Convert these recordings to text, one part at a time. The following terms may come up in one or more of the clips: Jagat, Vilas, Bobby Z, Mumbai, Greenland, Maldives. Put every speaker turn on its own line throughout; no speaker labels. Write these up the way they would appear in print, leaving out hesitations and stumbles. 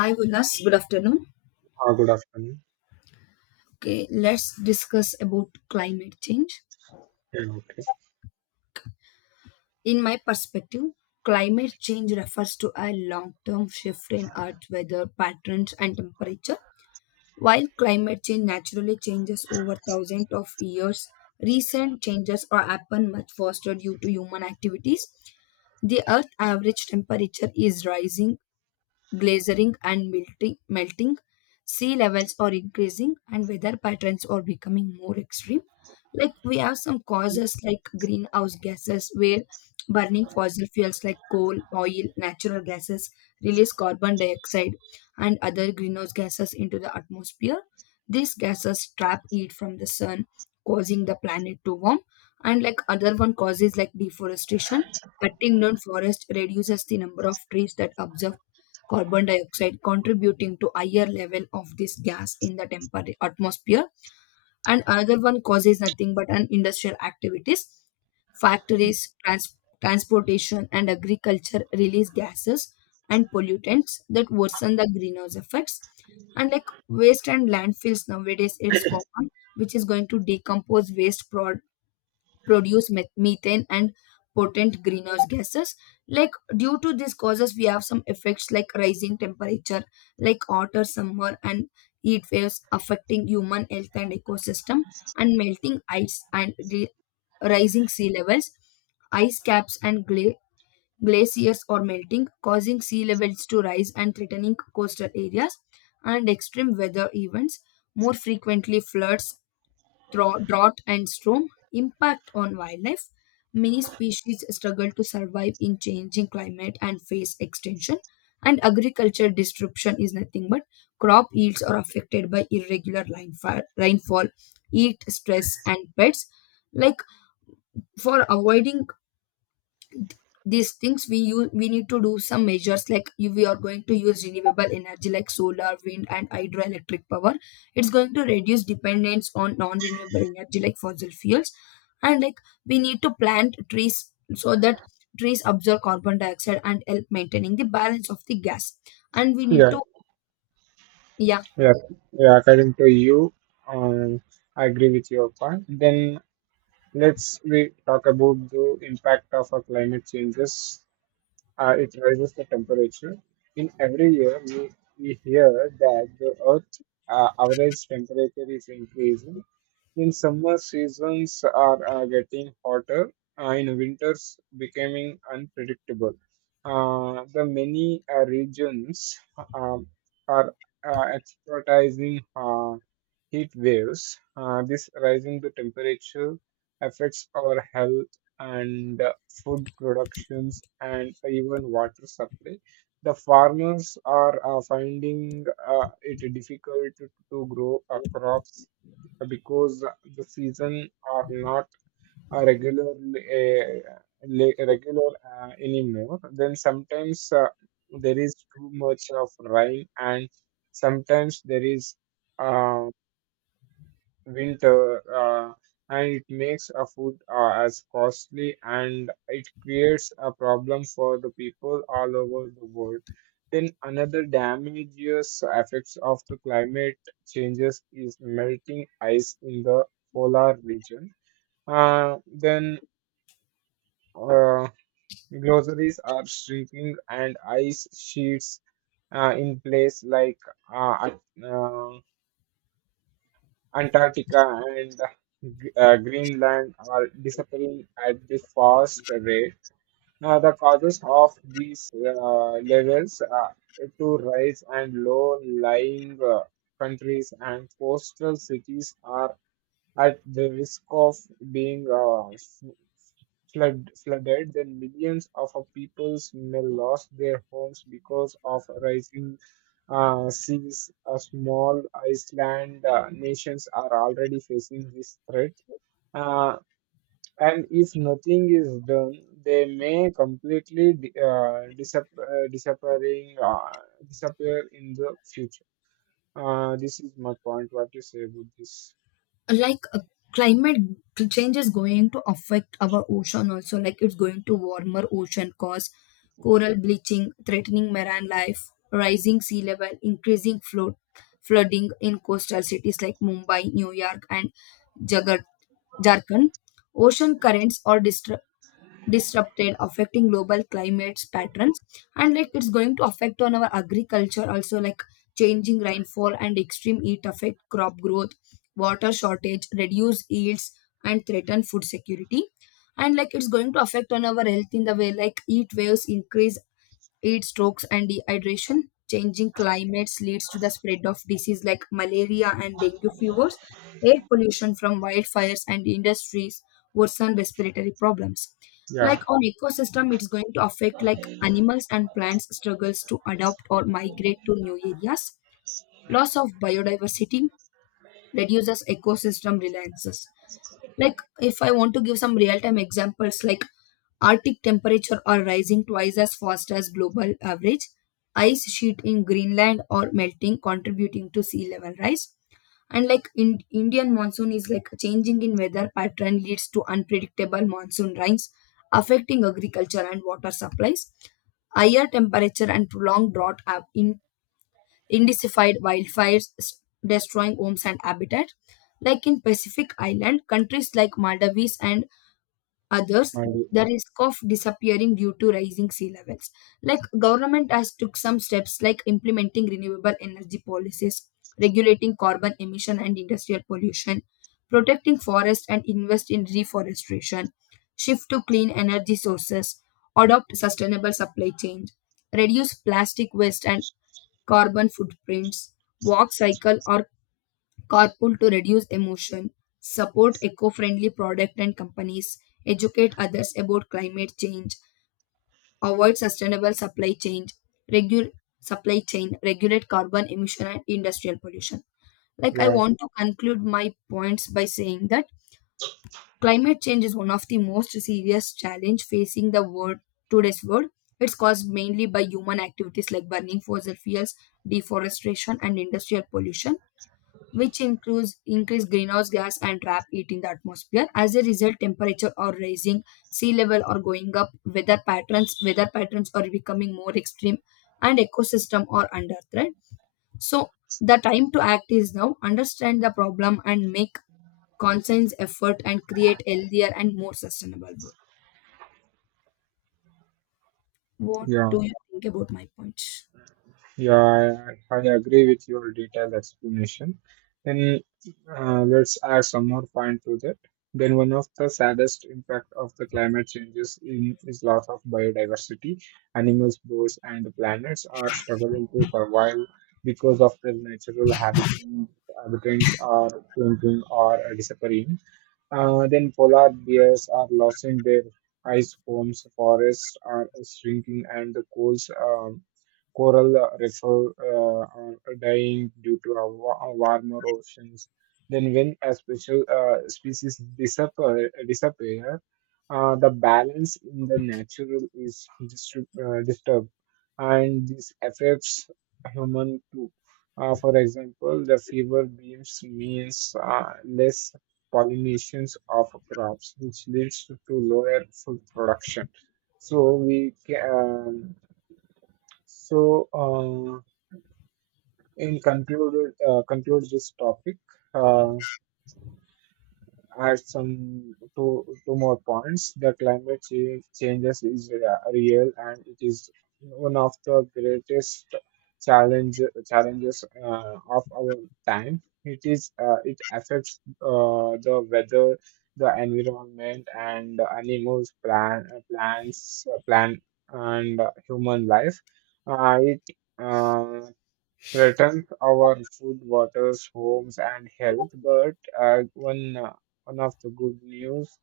Hi, Vilas. Good afternoon.
Ah, good afternoon.
Okay, let's discuss about climate change.
Yeah, okay.
In my perspective, climate change refers to a long-term shift in Earth weather patterns and temperature. While climate change naturally changes over thousands of years, recent changes are happen much faster due to human activities. The Earth average temperature is rising, glaciering and melting, sea levels are increasing, and weather patterns are becoming more extreme. Like, we have some causes like greenhouse gases, where burning fossil fuels like coal, oil, natural gases release carbon dioxide and other greenhouse gases into the atmosphere. These gases trap heat from the sun, causing the planet to warm. And like other one causes like deforestation, cutting down forest reduces the number of trees that absorb carbon dioxide, contributing to higher level of this gas in the atmosphere. And another one causes nothing but an industrial activities, factories, transportation and agriculture release gases and pollutants that worsen the greenhouse effects. And like waste and landfills, nowadays it's common, which is going to decompose waste product, produce methane and potent greenhouse gases. Like, due to these causes we have some effects like rising temperature, like hotter summer and heat waves affecting human health and ecosystem, and melting ice and the rising sea levels. Ice caps and glaciers are melting, causing sea levels to rise and threatening coastal areas, and extreme weather events, more frequently floods, drought and storm, impact on wildlife. Many species struggle to survive in changing climate and face extinction. And agriculture disruption is nothing but crop yields are affected by irregular rainfall, heat stress, and pests. Like, for avoiding these things we need to do some measures like, if we are going to use renewable energy like solar, wind and hydroelectric power, it's going to reduce dependence on non-renewable energy like fossil fuels. And like we need to plant trees, so that trees absorb carbon dioxide and help maintaining the balance of the gas, and we need
Yeah,
to, yeah,
yeah, yeah. According to you, um, I agree with your point. Then let's we talk about the impact of our climate changes. It raises the temperature. In every year, we hear that the Earth average temperature is increasing. In summer, seasons are getting hotter, in winters, becoming unpredictable. The many regions um are expertising heat waves. This rising the temperature affects our health and food productions and even water supply. The farmers are finding it difficult to grow crops because the season are not regular regular anymore. Then sometimes there is too much of rain and sometimes there is uh, winter, and it makes a food as costly, and it creates a problem for the people all over the world. Then another damages effects of the climate changes is melting ice in the polar region. Then uh, groceries are shrinking and ice sheets in place like uh, uh, Antarctica and Greenland are disappearing at the fast rate. Now, the causes of these levels are to rise, and low-lying countries and coastal cities are at the risk of being flooded. Then millions of our peoples may lost their homes because of rising seas. A small island nations are already facing this threat. Uh, and if nothing is done, they may completely disappear in the future. This is my point. What you say about this?
like, climate change is going to affect our ocean also, like it's going to warmer ocean cause coral bleaching, threatening marine life, rising sea level increasing flood, flooding in coastal cities like Mumbai, New York and Jagat, Jharkhand. Ocean currents or disrupted, affecting global climates patterns, and like it's going to affect on our agriculture also, like changing rainfall and extreme heat affect crop growth, water shortage, reduce yields, and threaten food security. And like it's going to affect on our health in the way, like heat waves increase heat strokes and dehydration. Changing climates leads to the spread of disease like malaria and dengue fevers. Air pollution from wildfires and industries worsen respiratory problems. Like,
Yeah,
on ecosystem it's going to affect like animals and plants struggles to adapt or migrate to new areas, loss of biodiversity reduces ecosystem reliances. Like, if I want to give some real time examples, like Arctic temperature are rising twice as fast as global average, ice sheet in Greenland are melting, contributing to sea level rise. And like in Indian monsoon is like changing in weather pattern leads to unpredictable monsoon rains, affecting agriculture and water supplies. Higher temperature and prolonged drought have intensified wildfires, destroying homes and habitat. Like in Pacific Island, countries like Maldives and others
my dear.
the risk of disappearing due to rising sea levels. Like, government has took some steps like implementing renewable energy policies, regulating carbon emission and industrial pollution, protecting forest and invest in reforestation, shift to clean energy sources, adopt sustainable supply chains, reduce plastic waste and carbon footprints, walk, cycle or carpool to reduce emotion, support eco friendly product and companies, educate others about climate change, avoid sustainable supply chain, regu- supply chain, regulate carbon emission and industrial pollution. Like, I
Yeah.
want to conclude my points by saying that climate change is one of the most serious challenge facing the world, today's world. It's caused mainly by human activities like burning fossil fuels, deforestation and industrial pollution, which includes increase greenhouse gas and trap it in the atmosphere. As a result, temperature are rising, sea level are going up, weather patterns are becoming more extreme, and ecosystem are under threat. So the time to act is now. Understand the problem and make conscious effort and create healthier and more sustainable world. What
Yeah,
do you think about my points?
yeah, I agree with your detailed explanation. Then let's add some more point to that. Then one of the saddest impact of the climate changes in is loss of biodiversity. Animals, birds, and the planets are struggling to survive because of their natural habitats are changing or disappearing. Then polar bears are losing their ice homes, forests are shrinking, and the coral reefs are dying due to a warmer oceans. Then, when a special disappear the balance in the natural is disturbed, and this affects human too. For example, the fever beams means less pollinations of crops, which leads to lower food production. So we can, so in conclude conclude this topic. Uh, Add some two more points. The climate change changes is real, and it is one of the greatest challenge challenges of our time. It is it affects the weather, the environment, and the animals, plant, and human life. It uh, threaten our food, waters, homes, and health. But one of the good news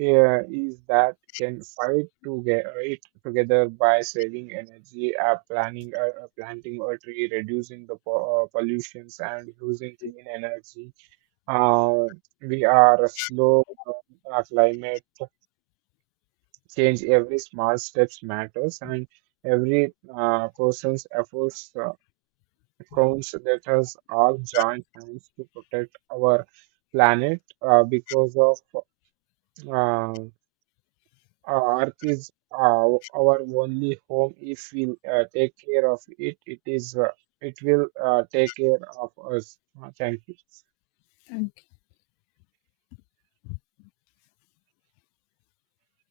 is that can fight to get it together by saving energy, planting a tree, reducing the pollutions, and using clean energy. Uh, we are a slow. Our climate change every small steps matters and every person's efforts accounts that has all joined hands to protect our planet because of uh, Earth is our only home. If we take care of it, it is it will take care of us. Thank you.
Okay.